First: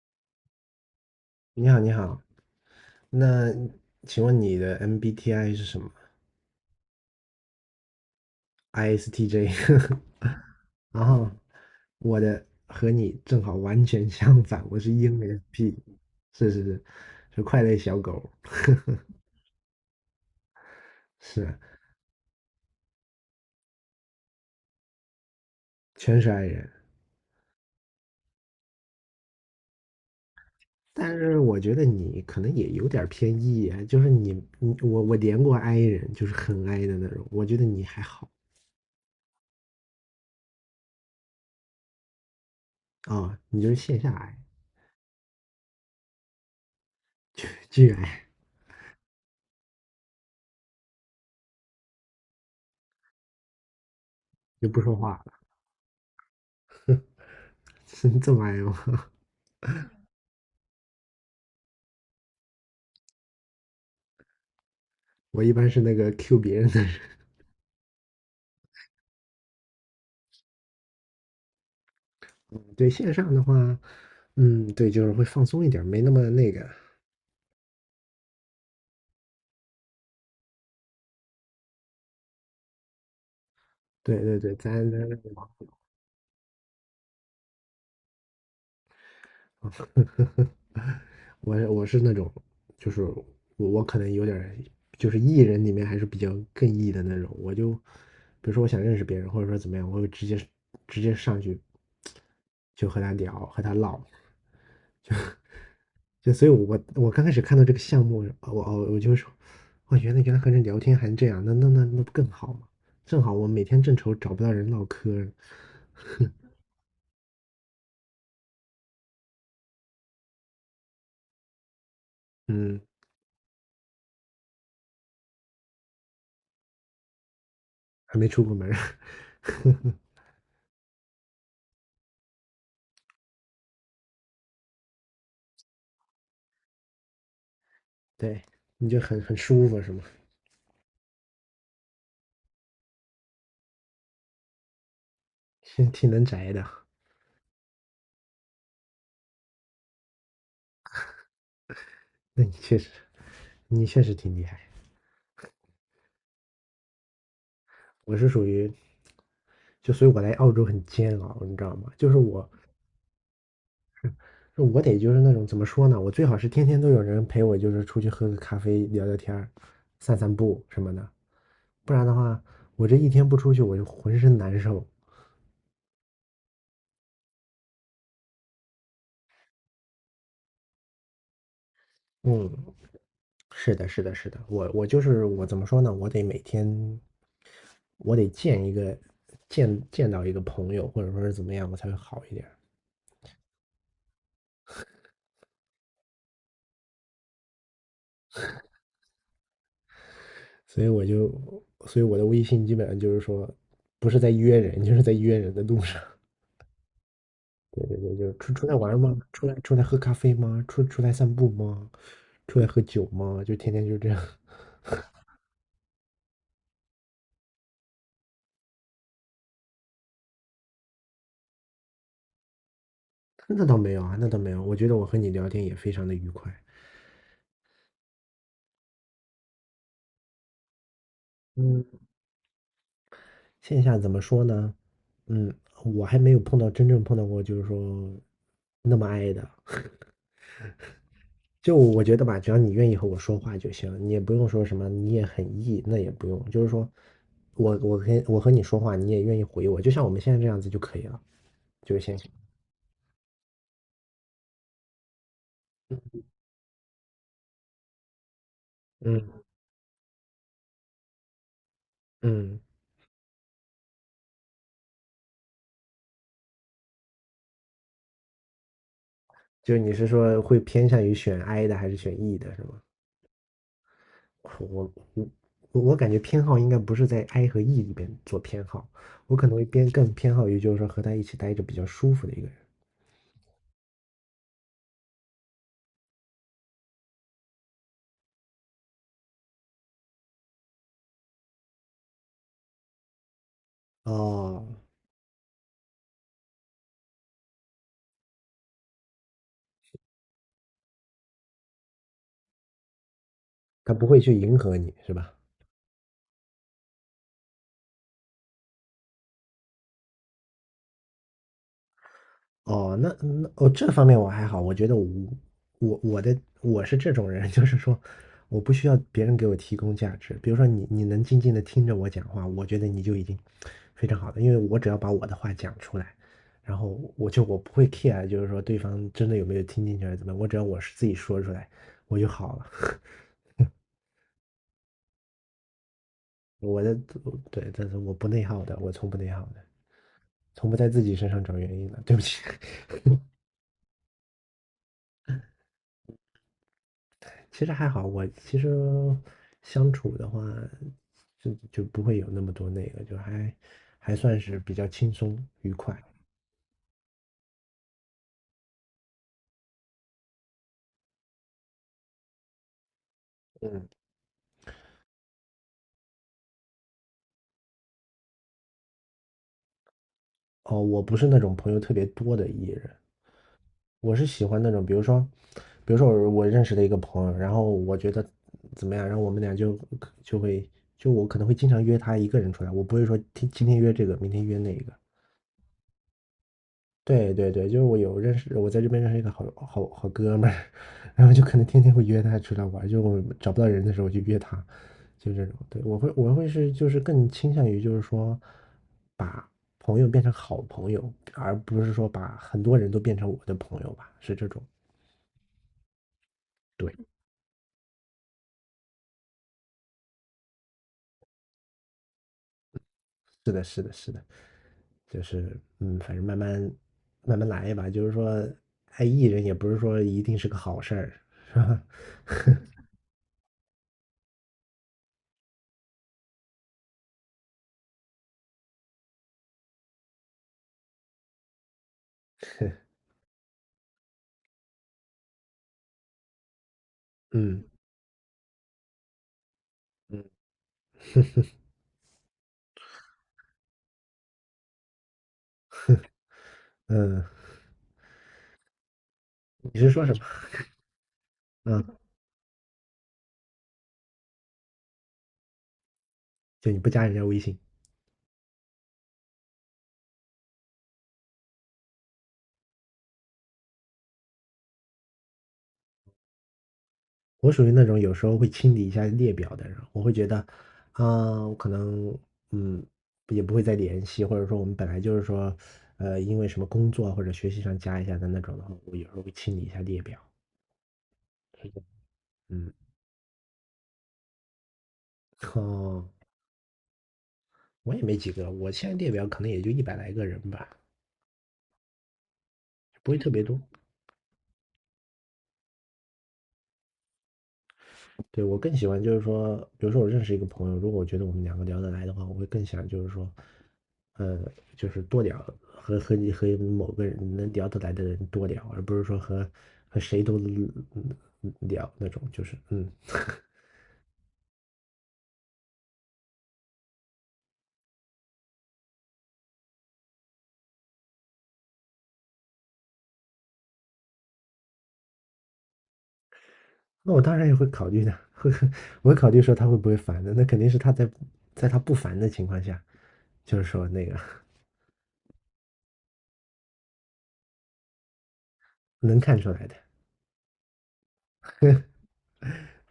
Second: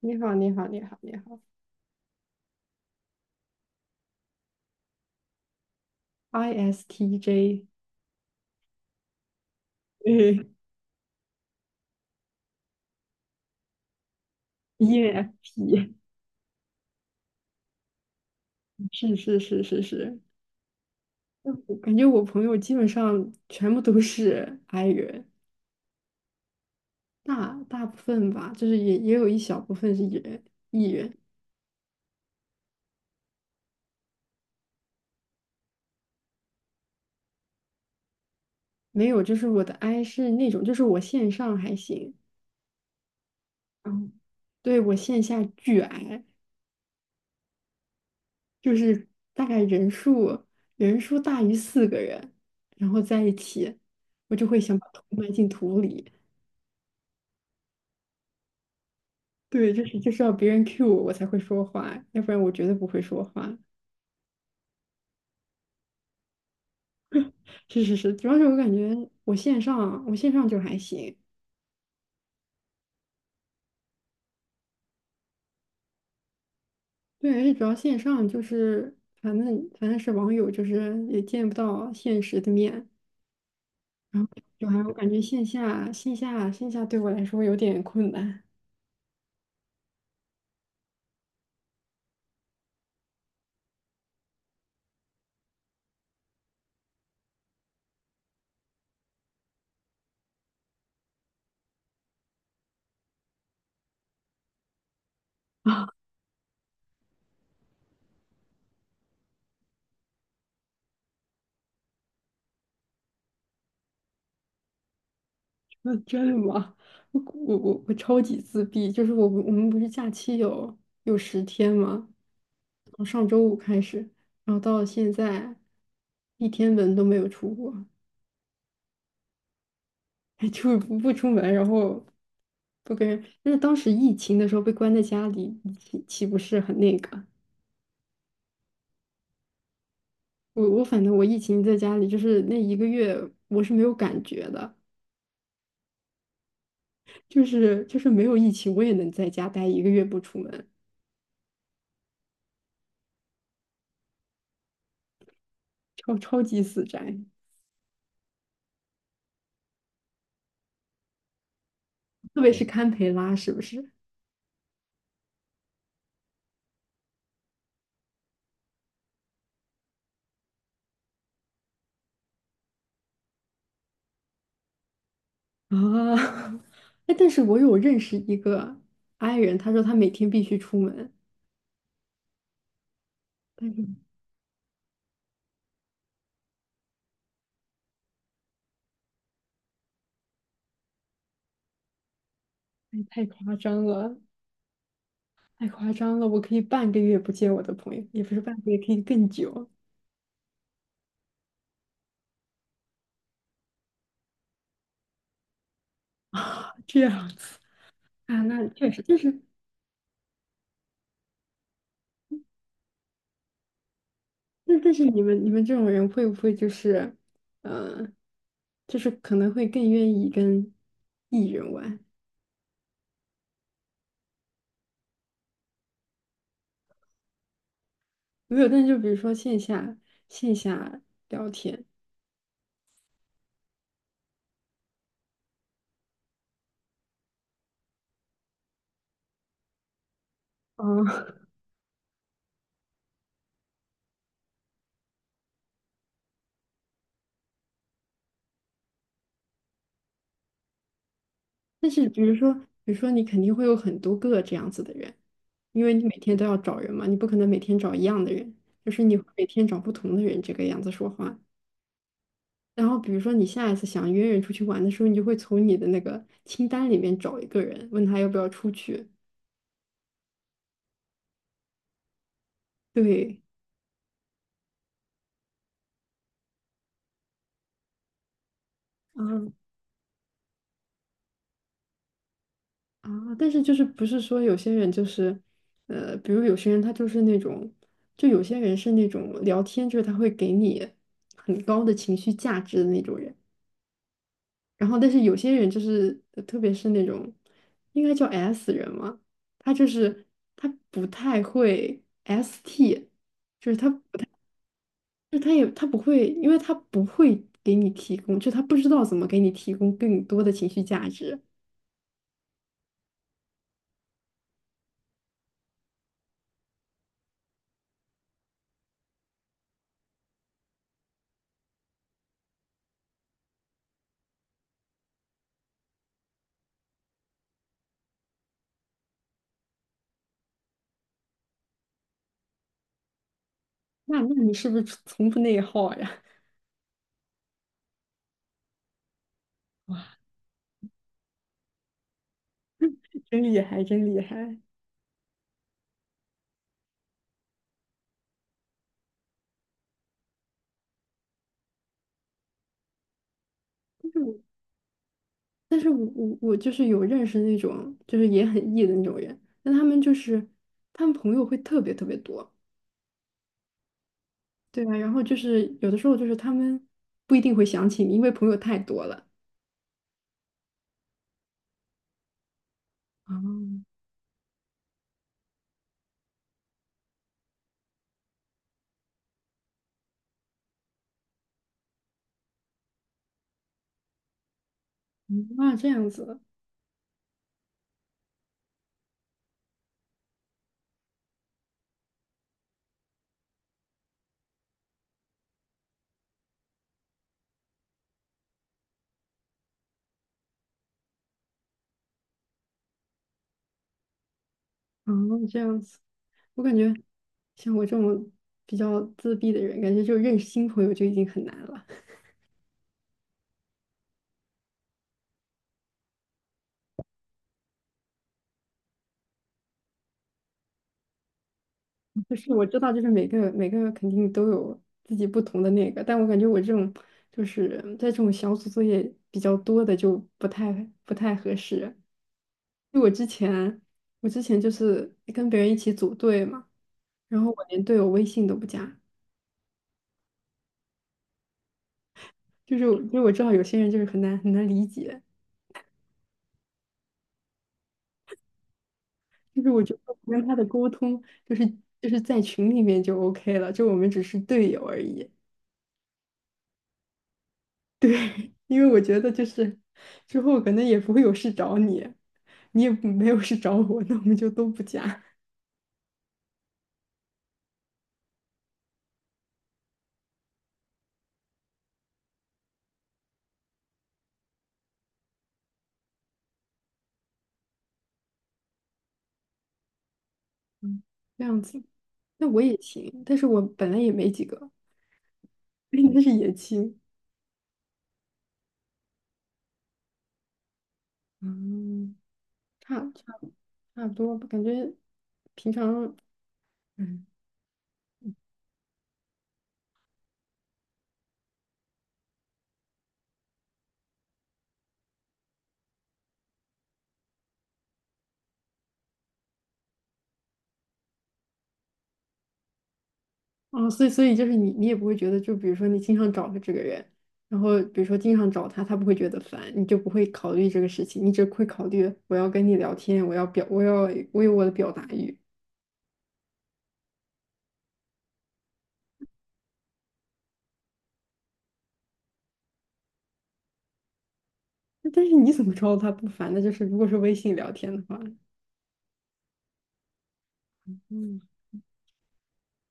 你好，你好，你好，你好你好，你好。那请问你的 MBTI 是什么，ISTJ。？ISTJ。嗯 然后我的和你正好完全相反，我是 e n f ENFP，p 是是是，是快乐小狗，是是是，是啊嗯，我感觉我朋友基本上全部都是 I 人，全是 I 人。大部分吧，就是也有一小部分是 E 人，E 人。但是我觉得你可能也有点儿偏 E，啊就是你我连过 I 人，就是很 I 的那种。我觉得你还好没有，就是我的 I 是那种，就是我线上还行。啊、你就是线嗯，下 I，对，我线下巨 I，巨 I，就是大概人数大于四个人，然后在一起，我就会就想不把说头话埋了，进土里。是这么 I 吗？对，就是要别人 cue 我，我才会说话，要不然我绝对不会说话。我一般是那个 Q 别人的人。是是是，主要是我感觉我线上，我线上就还行。对线上的话，嗯，对，就是会放松一点儿没那么那个。对，而且主要线上就是，反正是网友，就是也见不到现实的面，对然后对对，就还我感觉线下对我来说有点困难。我是那种，就是我可能有点儿就是 E 人里面还是比较更 E 的那种。我就比如说我想认识别人，或者说怎么样，我会直接上去就和他聊，和他唠。就所以我，我刚开始看到这个项目，我就说，哇，原来和人聊天还这样，那不更好吗？正好我每天正愁找不到人唠嗑儿那真的吗？我超级自闭，就是我们不是假期有十天吗？嗯，从上周五开始，然后到了现在，一天门都没有出过。还没出过门 就不出门，然后不跟人。但是当时疫情的时候被关在家里，岂不是很那个？对，你就很舒服是吗？我反正我疫情在家里，就是那一个月我是没有感觉的，挺能宅的，就是没有疫情我也能在家待一个月不出门，那你确实，你确实挺厉害。超级死宅。我是属于，就所以我来澳洲很煎熬，你知道吗？就是特我，别是堪培拉是不是我得就是那种怎么说呢？我最好是天天都有人陪我，就是出去喝个咖啡、聊聊天儿、散散步什么的，不然的话，我这一天不出去，我就浑身难受。啊？哎，但是我有认识一个 i 人，他说他每天必须出门，嗯，但是是的，是的，是的，我就是我怎么说呢？我得每天，我得见一个见到一个朋友，或者说是怎么样，我才会好一点儿哎太夸张了，太夸张了，我可以半个月不见我的朋友，也不是半个月，可以更久。所以我就，所以我的微信基本上就是说，不是在约人，就是在约人的路上。这样子 对对对，就是啊，出出那来确玩实，吗？就是。出来喝咖啡吗？出来散步吗？出来喝酒吗？就天天就这样。那但是你们这种人会不会就是，嗯呃，就是可能会更愿意跟 E 人玩，那倒没有啊，那倒没有。我觉得我和你聊天也非常的愉快。没有，但就比如说线下线下聊天。嗯。线下怎么说呢？嗯，我还没有碰到真正碰到过，就是说那么爱的。哦，就我觉得吧，只要你愿意和我说话就行，你也不用说什么，你也很 E,那也不用，就是说我和你说话，你也愿意回我，就像我们现在这样子就可以了，但就是是线比下。如说，比如说你肯定会有很多个这样子的人，因为你每天都要找人嘛，你不可能每天找一样的人，就是你会嗯每天找不同的人这个样子说话。嗯，然后比如说你下一次想约人出去玩的时候，你就会从你的那个清单里面找一个人，问他要不要出去。就是你是说会偏向于选 I 的还是选 E 的，是吗？对。我我我我感觉偏好应该不是在 I 和 E 里边做偏好，我可嗯，能会偏更偏好于就是说和他一起待着比较舒服的一个人。啊，但是就是不是说有些人就是，比如有些人他就是那种，就有些人是那种聊天，就是他会给你很高的情绪价值的那种人。哦，然后，但是有些人就是，特别是那种应该叫 S 人嘛，他就是他不太会 ST，就是他，他不会就去迎合你，是吧？是他不会，因为他不会给你提供，就他不知道怎么给你提供更多的情绪价值。哦，哦，这方面我还好，我觉得我我的我是这种人，就是说我不需要别人给我提供价值。比如说你能静静的听着我讲话，我觉得你就已经非常好的，因为我只要把我的话讲出来，然后我就我不会 care,就是说对方真的有没有听进去还是怎么样，我只要我是自己说出来，我就好了。那那你是不是从不内耗呀？我的对，但是我不内耗的，我从不内耗的，从不在自己身上找原因的。对不起，真厉害，真厉害。其实还好，我其实相处的话，就不会有那么多那个，就还但还是我，算是比较轻松愉但是快。我我我就是有认识那种，就是也很 E 的那种人，但他们就是他们朋友会特别特别多。嗯对啊，然后就是有的时候就是他们不一定会想起你，因为朋友太多了。哦，我不是那种朋友特别多的艺人，啊我是喜欢那种，比如说，比如说我认识的一个朋友，然后我觉得怎么样，然后我们俩就就会就我可能会经常约他一个人出来，我不会说今天约这个，明天约那个，那对对对，就是我有认识，我在这边认识一个好好好哥们儿，然后就可能天天会约他出来玩儿就我找不到人的时候就约他，就这种。对，我会是就是更倾向于就是说，把朋友变成好朋友，而不是说把很多人都变成我的朋友吧，是这种。这样子，啊这样子。我感觉对，像我这种比较自闭的人，感觉就认识新朋友就已经很难了。是的，是的，是的，就是嗯，反正慢慢来吧，就是说爱艺人也不是说一定是个好事儿，是吧？就是我知道，就是每个肯定都有自己不同的那个，但我感觉我这种就是在这种小组作业比较多的就不太合适。就 我之前我之前就是跟别人一起组队嘛。然后我嗯连队友微信都不加，嗯，就是因为我知道有些人就是很难理解，嗯，就是你我是觉得说什么？我跟他的沟通就是嗯。在群里面就 OK 了，就我们只是队友而已。就你不加人家微信。因为我觉得就是之后可能也不会有事找你，你也没有事找我，那我们就都不加。我属于那种有时候会清理一下列表的人，我会觉得，啊、我可能嗯也不会再联系，或者说我们本来就是说，因为什么工作或者学习上加一下的那种的话，我有时候会清理一下列表。嗯，这样子。那我嗯，也行，但是我本来也没几个，哦，应该是也行。我也没几个，我现在列表可能也就一百来个人吧，嗯，差不会特差别多。差不多吧，感觉平常。嗯，对，我更喜欢就是说，比如说我认识一个朋友，如果我觉得我们两个聊得来的话，我会更想就是说，呃，就是多聊，和你和某个人能聊得来的人多聊，而不是说和谁都聊那种，就是哦，所以就是你，你也不会觉得，就比如说你经常找的这个人，然后比如说经常找他，他不会觉得烦，你就不会考虑这个事情，你只会考虑我要跟你聊天，我要表，我有我的表达欲。那我当然也会考虑的，我会考虑说他会不会烦的，那肯定是在他不烦的情况下，就是说那个但是你怎么知道他不烦呢？就是如果是微信聊天的话，能看出来的，嗯，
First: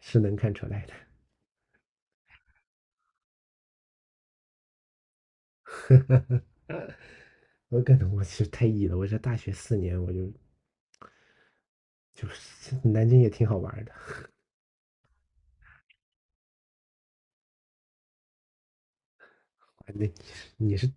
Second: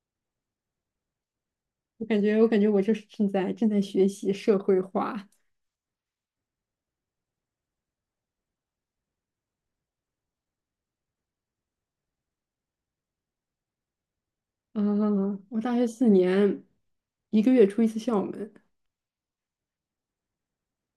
是能看出来的。我感觉我就是正在学习社会化。我可能我是太 E 了，我这大学4年我就是南京也挺好玩的。啊，我大学四年，一个月出一次校门，啊那你是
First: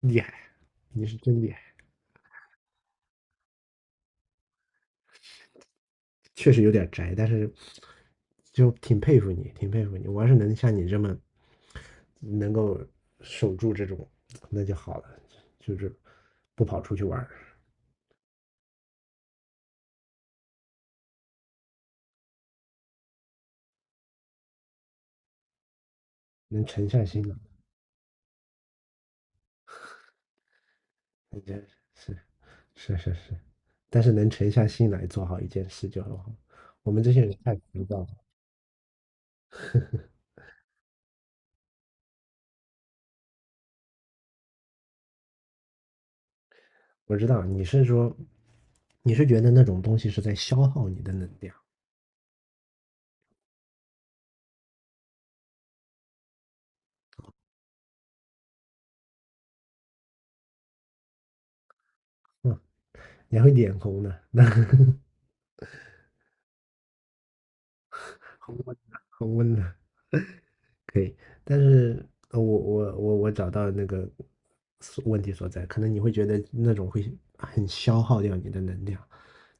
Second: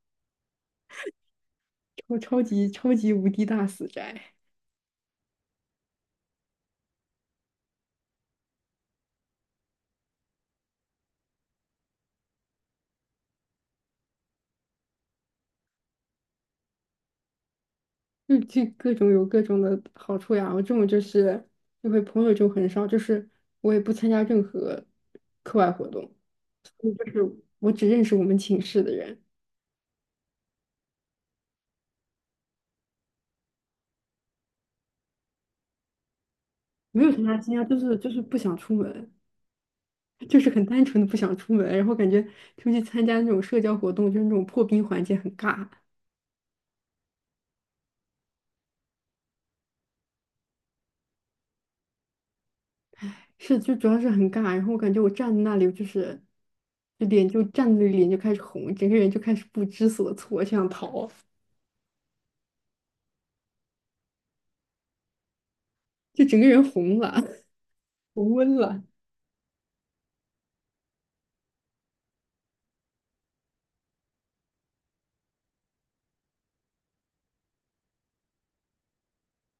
厉害，你是真厉害，超级无敌大死宅。确实有点宅，但是就挺佩服你，挺佩服你。我要是能像你这么能够守住这种，那就好了，就是不跑出去玩儿就就各种有各种的好处呀。我这种就是就会朋友就很少，就是我也不参加任何课外活动，能沉所以下就心是来，我只认识我们寝室的人，那真是是是是，但是能沉下心来做好一件事就很好。我们没这有些参人加参太加，就浮是躁了，就是不想出门，就是很单纯的不想出门，然后感觉出去参加那种社交活动，就是那种破冰环节很尬。我知道你是说你是觉得那种东西是在消耗你的能量，是就主要是很尬，然后我感觉我站在那里就是就脸就站在那里脸就开始红，整个人就开始不知所措，就想逃，嗯，你还会脸红呢，那 就整个人红了。红温恒温了。的，恒温的可以，但是我找到那个所问题所在，可能你会觉得那种会很消耗掉你的能量，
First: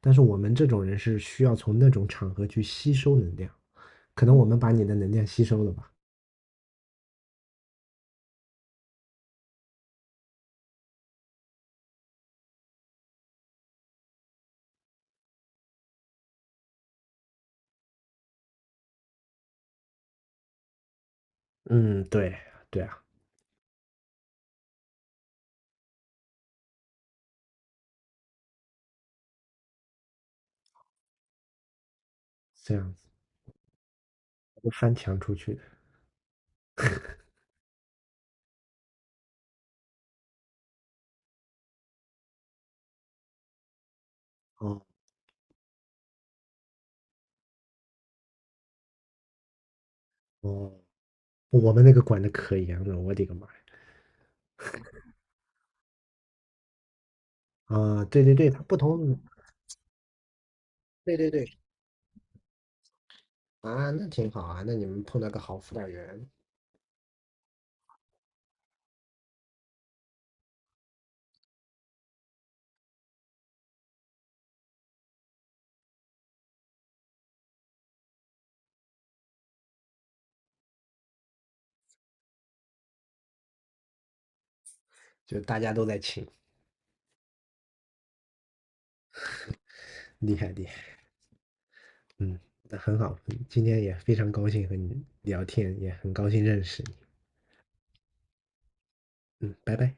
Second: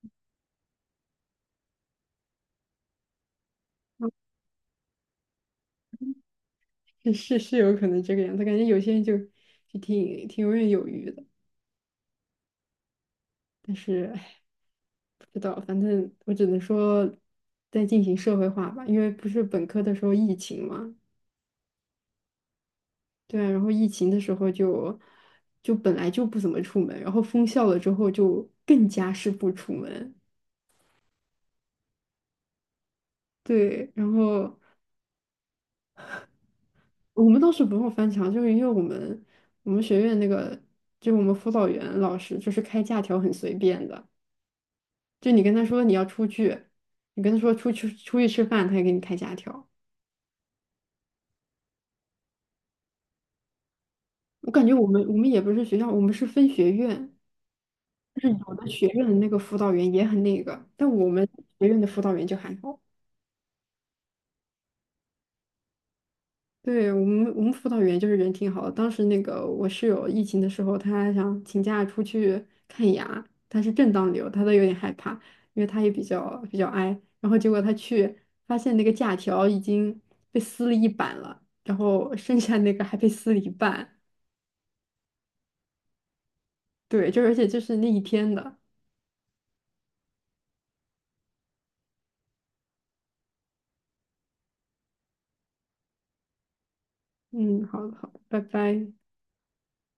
但是我们这种人是需要从那种场合去吸收能量，可能我们把你的能量吸收了吧？是是有可能这个样子，感觉有些人就就挺游刃有余的，但是唉，不知道，反正我只能说在进行社会化吧，因为不是本科的时候疫情嘛，嗯，对对啊，对啊，然后疫情的时候就就本来就不怎么出门，然后封校了之后就更加是不出门。这样子对，然后我翻墙出去的。我们倒是不用翻墙，就是因为我们学院那个就我们辅导员老师就是开假条很随便的。哦就你跟他说你要出去，你跟他说出去吃饭，他也给你开假条。哦，我们那个管的可严了，我的个妈呀！我感觉我们也不是学校，我们是分学院，啊，就对是对对，有他的不学院的同，那个辅导员也很那个，但我对们对对，学院的辅导员就还好。啊，那挺好啊，那你们碰到个好辅导员，对，我们辅导员就是人挺好的。当时那个我室友疫情的时候，他想请假出去看牙，他是正当理由，他都有点害怕，因为他也比较 i。然后结果他去发现那个假条已经被撕了一半了，然后剩下那个还被撕了一半。就大家都在请。对，就而且就是那一天的。厉害厉害，嗯，那很好，今天也非常高兴和你聊天，也很高兴认识嗯，好的好的，拜拜。你，拜拜。